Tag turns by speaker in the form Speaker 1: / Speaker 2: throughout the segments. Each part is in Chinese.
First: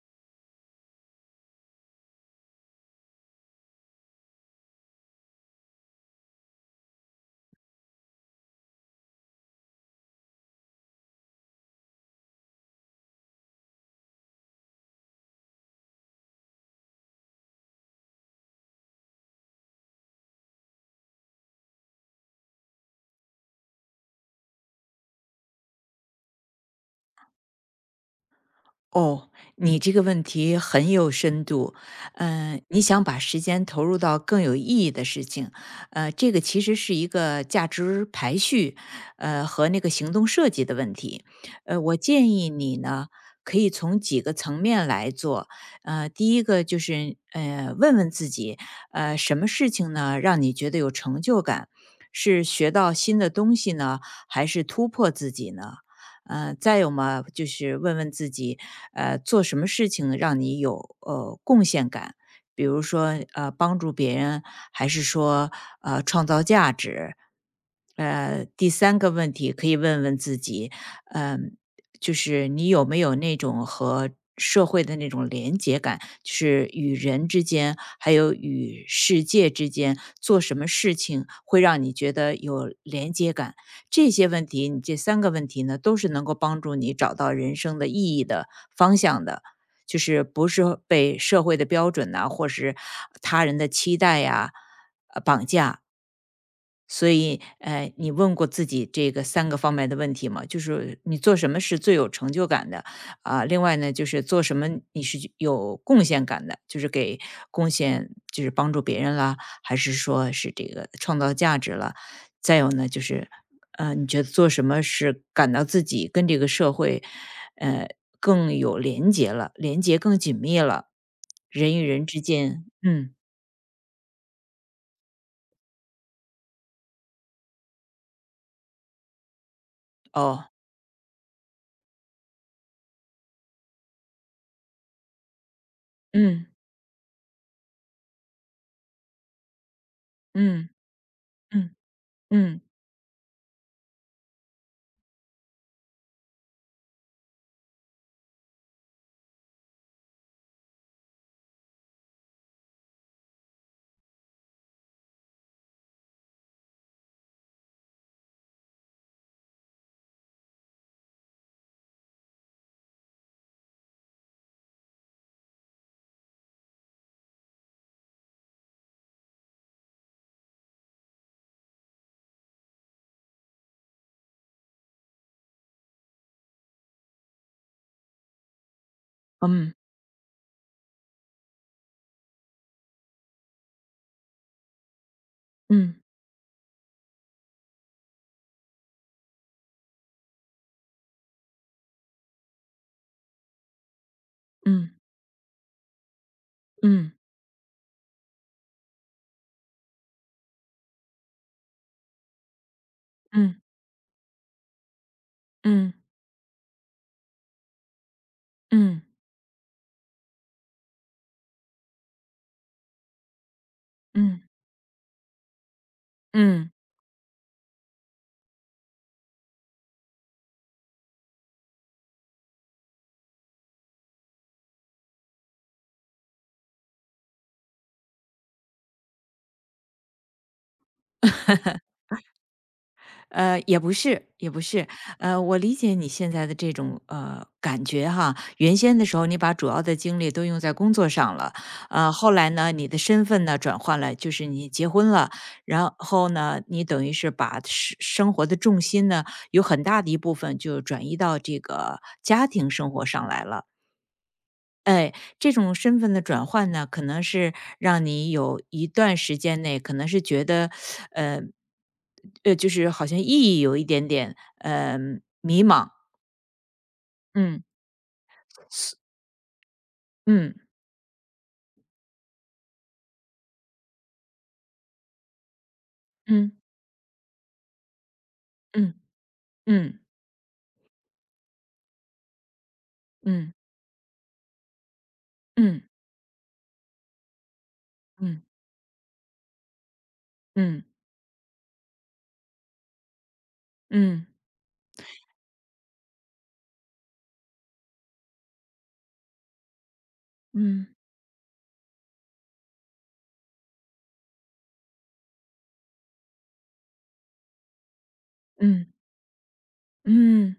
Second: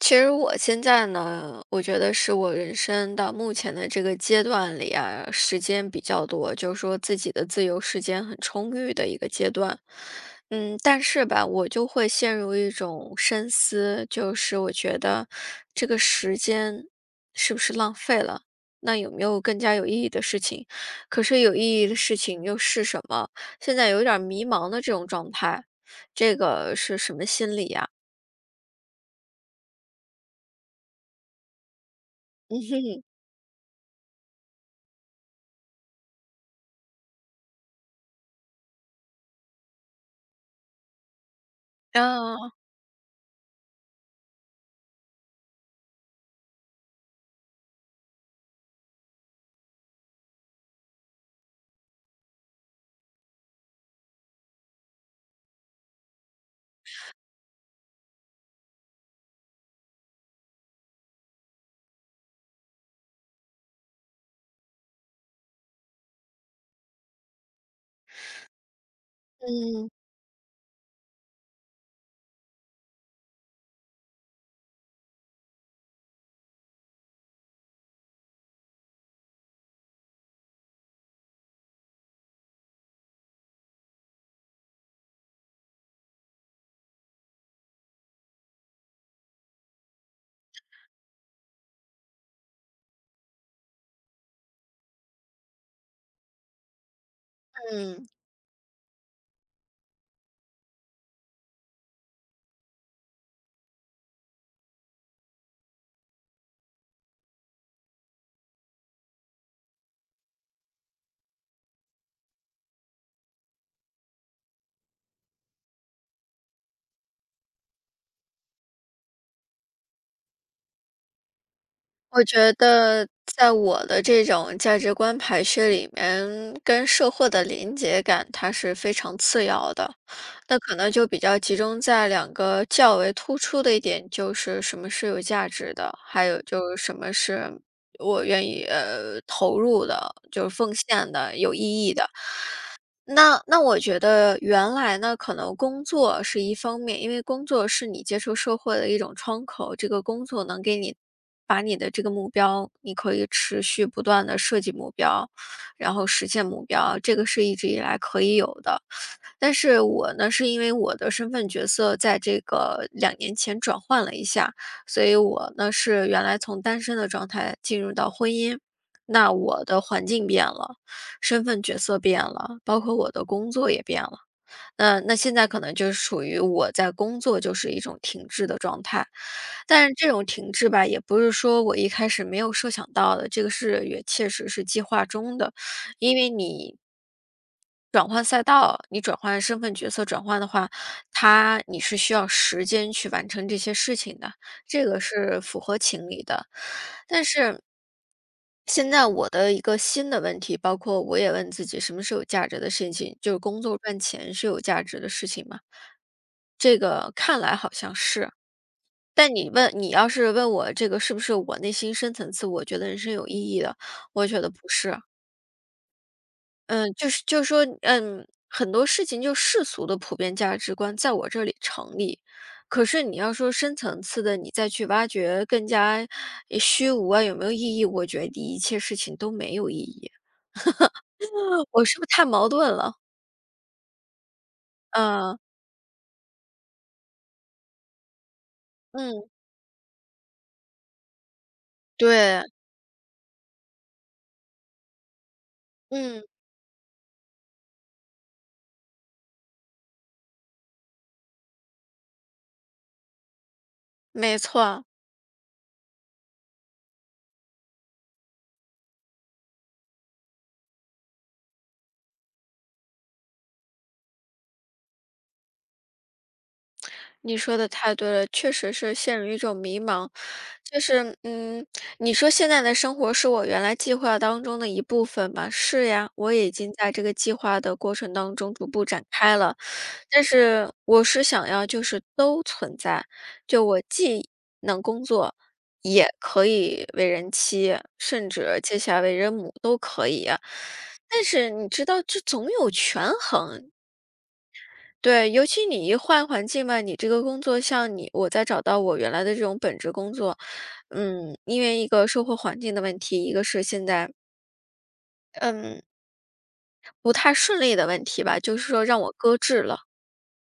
Speaker 1: 其实我现在呢，我觉得是我人生到目前的这个阶段里啊，时间比较多，就说自己的自由时间很充裕的一个阶段。嗯，但是吧，我就会陷入一种深思，就是我觉得，这个时间是不是浪费了，那有没有更加有意义的事情，可是有意义的事情又是什么？现在有点儿迷茫的这种状态，这个是什么心理呀？
Speaker 2: 哦。你这个问题很有深度，呃，你 想把时间投入到更有意义的事情。呃，这个其实是一个价值排序，呃，和那个行动设计的问题，呃，我建
Speaker 1: 嗯。
Speaker 2: 议你呢，可以从几个层面来做。呃，第一个就是，呃，问问自己，呃，什么事情呢，让你觉得有成就感。是学到新的东西呢，还是突破自己呢？呃，再有嘛，就是问问自己，呃，做什么事情让你有，呃，贡献感，比如说，呃，帮助别人，还是说，呃，创造价值。呃，第三个问题可以
Speaker 1: 嗯。
Speaker 2: 问问自己，呃，就是你有没有那种和社会的那种联结感，就是与人之间，还有与世界之间，做什么事情会让你觉得有联结感。这些问题，你这3个问题呢，都是能够帮助你找到人生的意义的方向的，就是不是被社会的标准呐，或是他人的期待啊，呃，绑架。所以，呃，
Speaker 1: 嗯。
Speaker 2: 你问过自己这个3个方面的问题吗？就是说，你做什么是最有成就感的？啊，另外呢，就是做什么你是有贡献感的，就是给贡献就是帮助别人了，还是说是这个创造价值了。再有呢就是，呃，你觉得做什么是感到自己跟这个社会，呃，更有联结了联结更紧密了人与人之
Speaker 1: 我觉
Speaker 2: 间，
Speaker 1: 得，
Speaker 2: 嗯。
Speaker 1: 在我的这种价值观排序里面，跟社会的联结感，它是非常次要的，
Speaker 2: 哦。
Speaker 1: 那可能就比较集中在两个较为突出的一点，就是什么是有价值的？还有
Speaker 2: 嗯。
Speaker 1: 就是什么是我愿意，呃，投入的，就
Speaker 2: 嗯。
Speaker 1: 奉献的、有意
Speaker 2: 嗯。
Speaker 1: 义的。
Speaker 2: 嗯。
Speaker 1: 那那我觉得原来呢，可能工作是一方面，因为工作是你接受社会的一种窗口，这个工作能给你把你的这个目标，你可以持续不断地设计目标，然后实现目标，这个是一直以来可以有的。但是我呢，是因为我的身份角色在这个2年前转换了一下，所以我呢是原来从单身的状态进入到婚姻。那我的环境变了，身份角色变了，包括我的工作也变了。那那现在可能就属于我在工作就是一种停滞的状态，
Speaker 2: 嗯。
Speaker 1: 但是这种停滞吧，也不是说我一开始没有设想到的，这个事也确实是计划中的，
Speaker 2: 嗯。
Speaker 1: 因为你转换赛道，你转换身份、角色转换的话，它你是需要时间去完成这些事情的，这
Speaker 2: 嗯。
Speaker 1: 个是符合情理的，
Speaker 2: 嗯。
Speaker 1: 但是现在我的一个新的问题，包括我也问自己什么是有价值的事情，就是
Speaker 2: 嗯。
Speaker 1: 工作赚钱是有价值的事情嘛。
Speaker 2: 嗯。
Speaker 1: 这个看来好像是。
Speaker 2: 嗯。
Speaker 1: 但你问你要是问我这个是不是我内心深层次，我觉得是有意义的，我觉
Speaker 2: 嗯。
Speaker 1: 得不是。
Speaker 2: 嗯。
Speaker 1: 嗯，就是就说，嗯，很多事情就世俗的普遍价值观在我这里成立，可是你要说深层次的，你再去挖掘更加，呃，虚无啊，有没有意义，我觉得你一切事情都没有意义。我是不是太矛盾了。
Speaker 2: 呃，也不是也不是。
Speaker 1: 嗯。
Speaker 2: 呃，我理解你现在的这种，呃，感觉哈。原先的时候
Speaker 1: 嗯。
Speaker 2: 你把主要的精力都用在工作上了，呃，后
Speaker 1: 对。
Speaker 2: 来呢，你的身份呢转换了，就是你结婚了。然
Speaker 1: 嗯。
Speaker 2: 后呢，你等于是把生生活的重心呢，有很大的一部分就转移到这个家庭生活上来了。
Speaker 1: 没错。
Speaker 2: 哎，这种身份的转换呢，可能是让你有一段时间内可能是觉得，呃，呃就是好像意义有一点点，呃，迷茫。
Speaker 1: 你说
Speaker 2: 嗯。
Speaker 1: 得太对了，确实是陷入一种迷茫。
Speaker 2: 嗯。
Speaker 1: 就是，嗯，你说现在的生活是我原来计划当中的一部分吧？是呀，我已
Speaker 2: 嗯。
Speaker 1: 经在这个计划的过程当中逐步
Speaker 2: 嗯，
Speaker 1: 展开了。
Speaker 2: 嗯。
Speaker 1: 但是我是想要就是都存在，
Speaker 2: 嗯。
Speaker 1: 就我既能工作，
Speaker 2: 嗯。
Speaker 1: 也可以为人妻，甚
Speaker 2: 嗯。
Speaker 1: 至接下来为人母都可以呀。
Speaker 2: 嗯。
Speaker 1: 但是你知道这总有权衡，
Speaker 2: 嗯，对。
Speaker 1: 对，尤其你一换环境嘛，你这个工作像你我在找到我原来的这种本职工作
Speaker 2: 嗯。
Speaker 1: 嗯，因为一个生活环境的问题，一个是现在嗯，不太顺利的问题吧，就是说
Speaker 2: 嗯。
Speaker 1: 让我搁置了。
Speaker 2: 嗯，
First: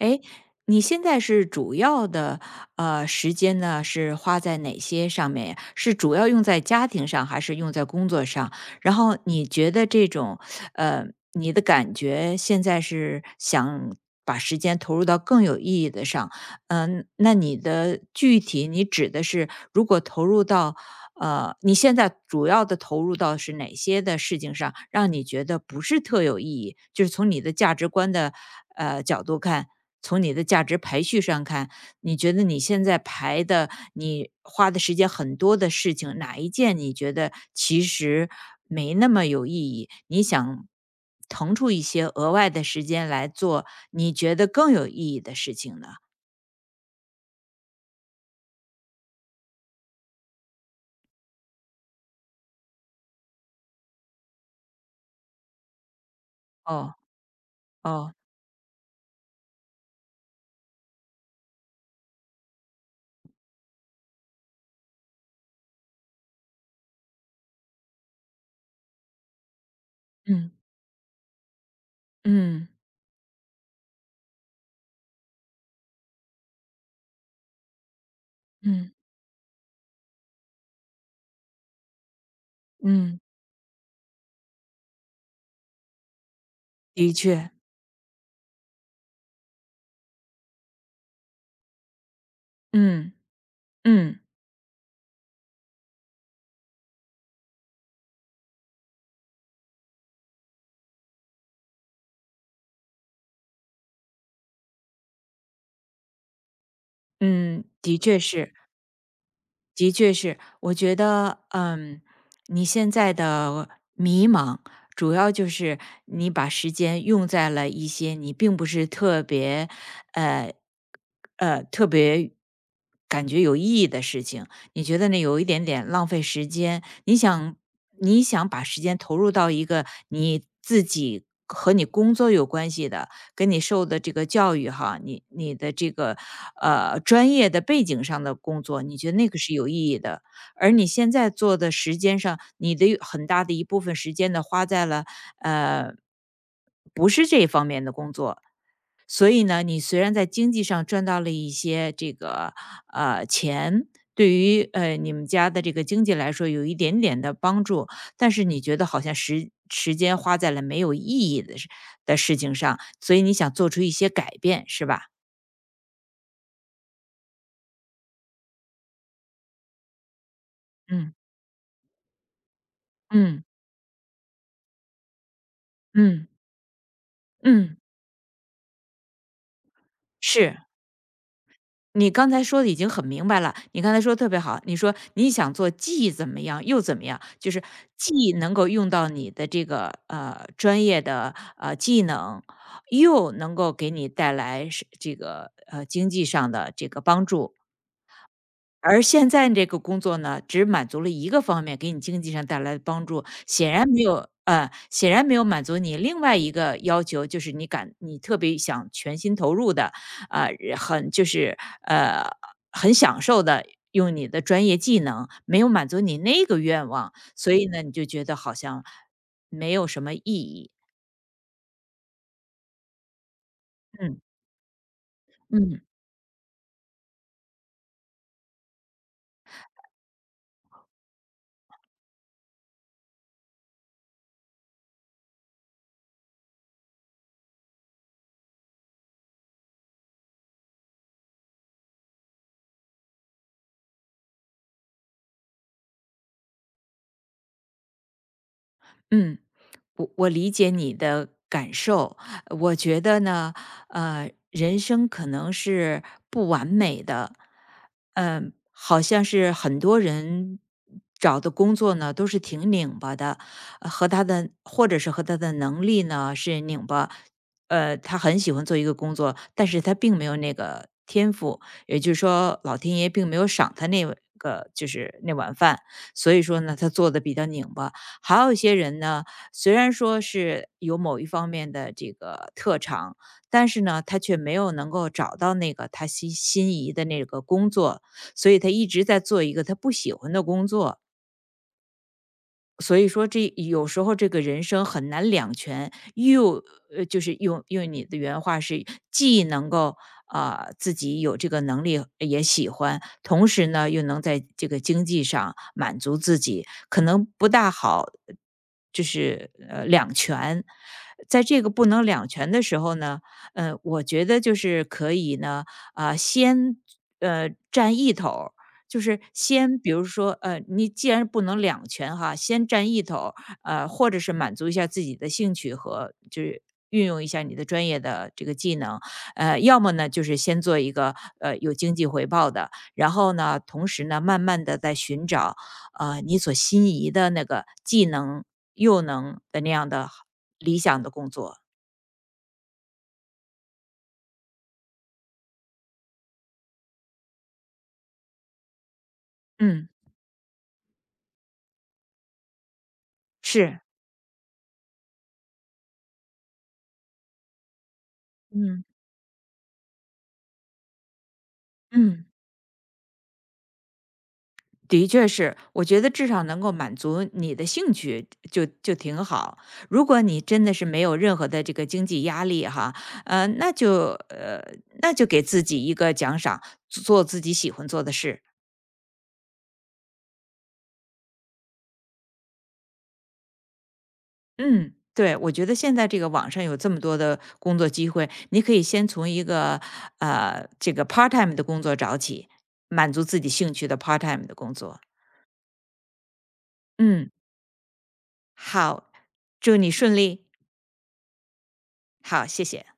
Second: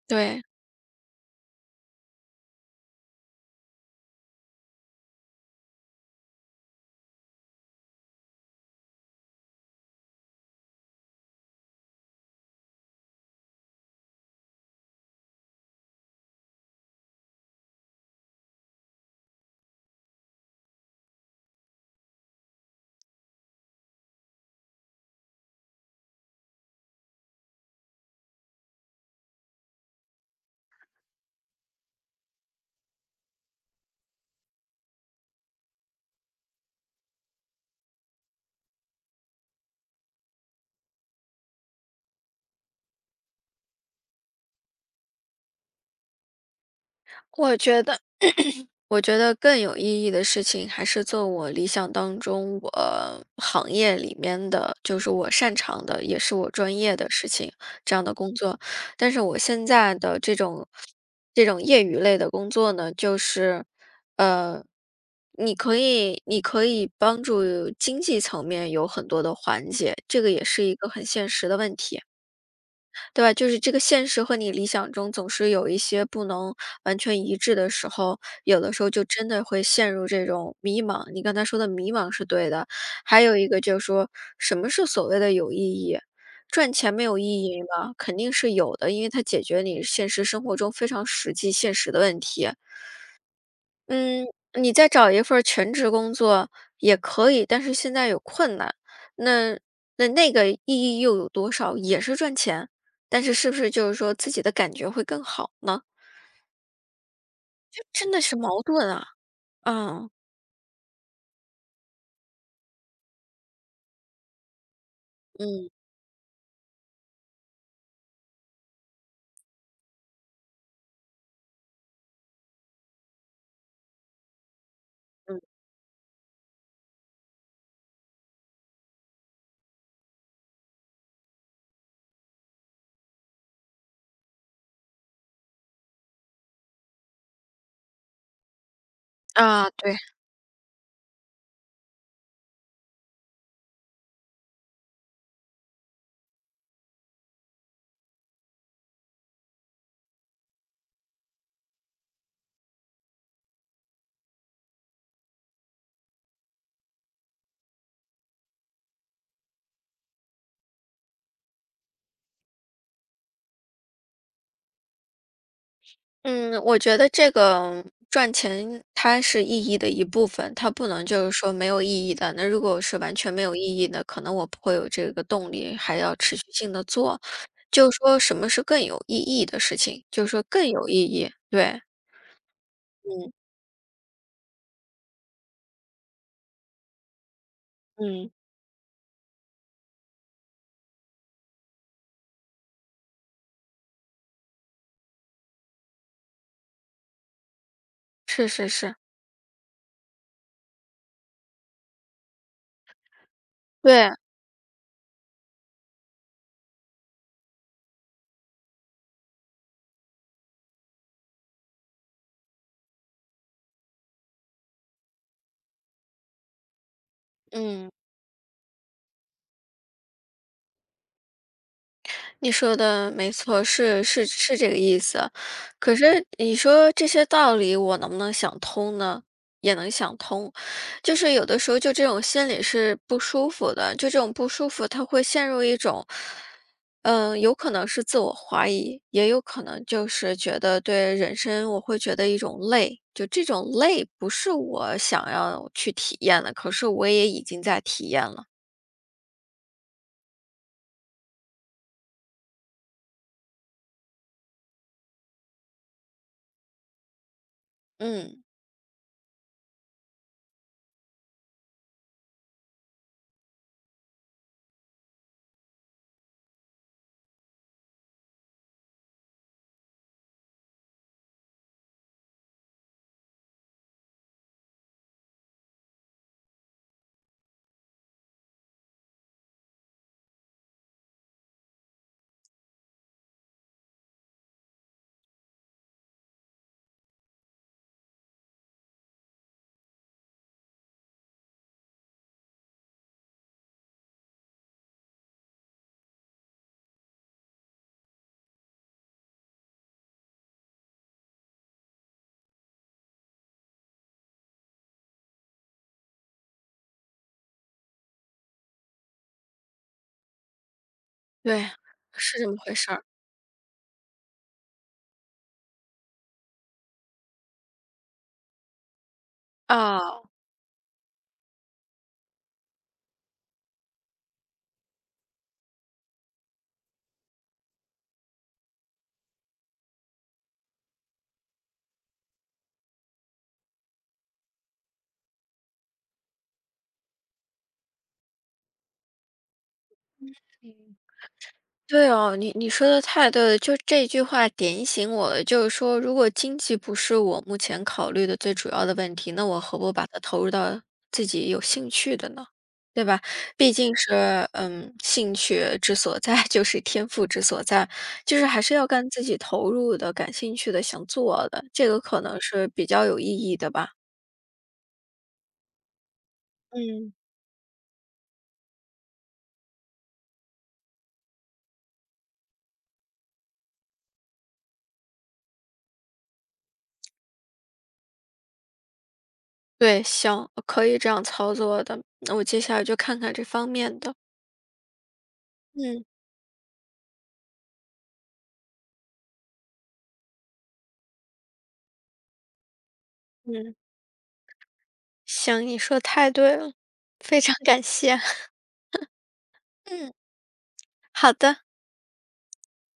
Speaker 2: 哎
Speaker 1: 对。
Speaker 2: 你现在是主要的，呃，时间呢，是花在哪些上面呀？是主要用在家庭上还是用在工作上？然后你觉得这种呃，你的感觉，现在是想把时间投入到更有意义的上，嗯，那你的具体，你指的是如果投入到呃，你现在主要的投入到是哪些的事情上，让你觉得不是特有意义就是从你的价值观的，呃，角度看，从你的价值排序上看，你觉得你现在排的你花的时间很多的事情，哪一件你觉得其实没那么有意义，你想腾出一些额外的时间来做你觉得更有意义的事情呢？
Speaker 1: 我觉得 我觉得更有意义的事情还是做我理想当中我行业里面的，就是我擅长的，也是我专
Speaker 2: 哦。
Speaker 1: 业的事情，这样的
Speaker 2: 哦。
Speaker 1: 工作。但是我现在的这种这种业余类的工作呢，就是，呃，你可以你可以帮助经济层面有很多的缓解，这个也
Speaker 2: 嗯。
Speaker 1: 是一个很现实的问题。
Speaker 2: 嗯。
Speaker 1: 对吧？就是这个现实和你理想中总是有一些不能完全一致的时候，有的时候
Speaker 2: 嗯。
Speaker 1: 就真的会陷入这种迷茫。你刚才说的迷茫是对的，
Speaker 2: 嗯。
Speaker 1: 还有一个就是说什么是所谓的有意义？赚钱没
Speaker 2: 的
Speaker 1: 有意
Speaker 2: 确。
Speaker 1: 义吗？肯定是有的，因为它解决你现实生活中非常实际现实的问题。
Speaker 2: 嗯。嗯。
Speaker 1: 嗯，你再找一份儿全职工作也可以，但是现在有困难，那那个意义又有多少？也是赚钱？但是是不是就是说自己的感觉会更好呢？
Speaker 2: 嗯，
Speaker 1: 这
Speaker 2: 的
Speaker 1: 真
Speaker 2: 确
Speaker 1: 的是
Speaker 2: 是。
Speaker 1: 矛盾啊，
Speaker 2: 的
Speaker 1: 嗯。
Speaker 2: 确是。我觉得，嗯，你现在的迷茫，主要就
Speaker 1: 嗯。
Speaker 2: 是你把时间用在了一些你并不是特别呃呃，特别感觉有意义的事情。你觉得你
Speaker 1: 嗯。
Speaker 2: 有一点点浪费时间，你想你想把时间投入到一个你自己和你工作有关系的，跟你受的这个教育哈，你你的这个，呃，专业的背景上的工作，你觉得那个是有
Speaker 1: 啊，
Speaker 2: 意
Speaker 1: 对。
Speaker 2: 义的。而你现在做的时间上，你的很大的一部分时间呢花在了，呃，不是这方面的工作。所以呢，你虽然在经济上赚到了一些，这个，呃，钱，对于，呃，你们家的这个经济来说有一点点的帮助，但是你觉得好像时时间花在了没有意义的事的事情上，所以你想做出一些改变，是吧？
Speaker 1: 嗯，我觉得这个，赚钱它是意义的一部分，它不能
Speaker 2: 嗯。
Speaker 1: 就是说没有意义的，那如果是完全没
Speaker 2: 嗯。
Speaker 1: 有意义的，可能我不会有这个动力还要
Speaker 2: 嗯。
Speaker 1: 持续性地做。
Speaker 2: 嗯。
Speaker 1: 就说什么是更有意义的事情就说
Speaker 2: 是。
Speaker 1: 更有意义。对。
Speaker 2: 你刚才说得已经很明
Speaker 1: 嗯。
Speaker 2: 白了，你刚才说得特别好。你说你想做既怎么样又怎么样，就是，
Speaker 1: 嗯。
Speaker 2: 既能够用到你的这个，呃，专业的，呃，技能，又能够给你带来是这个，呃，经济上的这个帮助。
Speaker 1: 是是是。
Speaker 2: 而现在这个工作呢，只满足了一个方面给你经济上带来的帮助。显然没
Speaker 1: 对。
Speaker 2: 有呃，显然没有满足你另外一个要求，就是你感你特别想全心投入的，啊，很就是，呃，很享受地用你的专业技能，没有满足你那个愿望，所以呢
Speaker 1: 嗯。
Speaker 2: 你就觉得好像，没有什么意义。
Speaker 1: 你说的没错儿，是，
Speaker 2: 嗯。
Speaker 1: 是是这个意思。
Speaker 2: 嗯。
Speaker 1: 可是你说这些道理我能不能想通呢？也能想通，就是有的时候就这种心理是不舒服的。就这种不舒服，它会陷入一种，嗯，有可能是自我怀疑，也有可能就是觉得对人生我会觉得一种累，就这种累不是我想要去体验的，可是我也已经在体验了。
Speaker 2: 嗯，我我理解你的感受，我觉得呢，呃，人生可能是不完美的。
Speaker 1: 嗯。
Speaker 2: 嗯，好像是很多人，嗯，找的工作呢，都是挺拧巴的，和他的或者是和他的能力呢，是拧巴。呃，他很喜欢做一个工作，但是他并没有那个天赋，也就是说老天爷并没有赏他那个就是那碗饭。所以说呢，他做得比较拧巴。还有一些人呢，虽然说是有某一方面的这个特长，但是呢，他却没有能够找到那个他心心仪的那个工作，所以他一直在做一个他不喜欢的工作。所以说这有时候这个人生很难两全，又就是用用你的原话是，既能够，呃，自己有这个能力，也喜欢，同时呢，又能在这个经济上满足自己，可能不大好，就是，呃，两全。在
Speaker 1: 对，
Speaker 2: 这个不能两
Speaker 1: 是这
Speaker 2: 全
Speaker 1: 么
Speaker 2: 的
Speaker 1: 回
Speaker 2: 时
Speaker 1: 事
Speaker 2: 候
Speaker 1: 儿。
Speaker 2: 呢，呃，我觉得就是可以呢，啊，先，呃，占一头儿，就是先比如
Speaker 1: 嗯。
Speaker 2: 说呃，你既然不能两全哈，先占一头儿，啊，或者是满足一下自己的兴趣，和就运用一下你的专业的这个技能。呃，要么呢就是先做一个，呃，有经济回报的，然后呢，同时呢，慢慢地再寻找，呃，你所心仪的那个既能、又能那样的理
Speaker 1: [unintelligible]
Speaker 2: 想的工作。
Speaker 1: 对啊，你你说得太对了，就这句话点醒我了，就是说如果经济不是我目前考虑的最主要的问题，那我何
Speaker 2: 嗯。
Speaker 1: 不把它投入到自己有兴趣的呢？对吧？毕
Speaker 2: 是。
Speaker 1: 竟是，嗯，兴趣之所在，就是天赋之所在，就是还是
Speaker 2: 嗯。
Speaker 1: 要干自己投入的、感兴趣的、想做的，这个可
Speaker 2: 嗯。
Speaker 1: 能是比较有意义的吧。
Speaker 2: 的确是，我觉得至少能够满
Speaker 1: 嗯。
Speaker 2: 足你的兴趣，就就就挺好。如果你真的是没有任何的这个经济压力哈，呃，那就呃，那就给自己一个奖赏，做自己喜欢做的事。
Speaker 1: 对，行，可以这样操作的，那我接下来就看看这方面的。
Speaker 2: 嗯，对，我觉得现
Speaker 1: 嗯。
Speaker 2: 在这个网上有这么多的工作机会，你可以先从一个，呃，这个 PartTime 的工作找起，满足自己
Speaker 1: 嗯。
Speaker 2: 兴趣的 PartTime 的工作。
Speaker 1: 行，你说得太对了，
Speaker 2: 嗯。
Speaker 1: 非常感谢。
Speaker 2: 好，祝你
Speaker 1: 嗯。
Speaker 2: 顺利。
Speaker 1: 好的。
Speaker 2: 好，谢谢。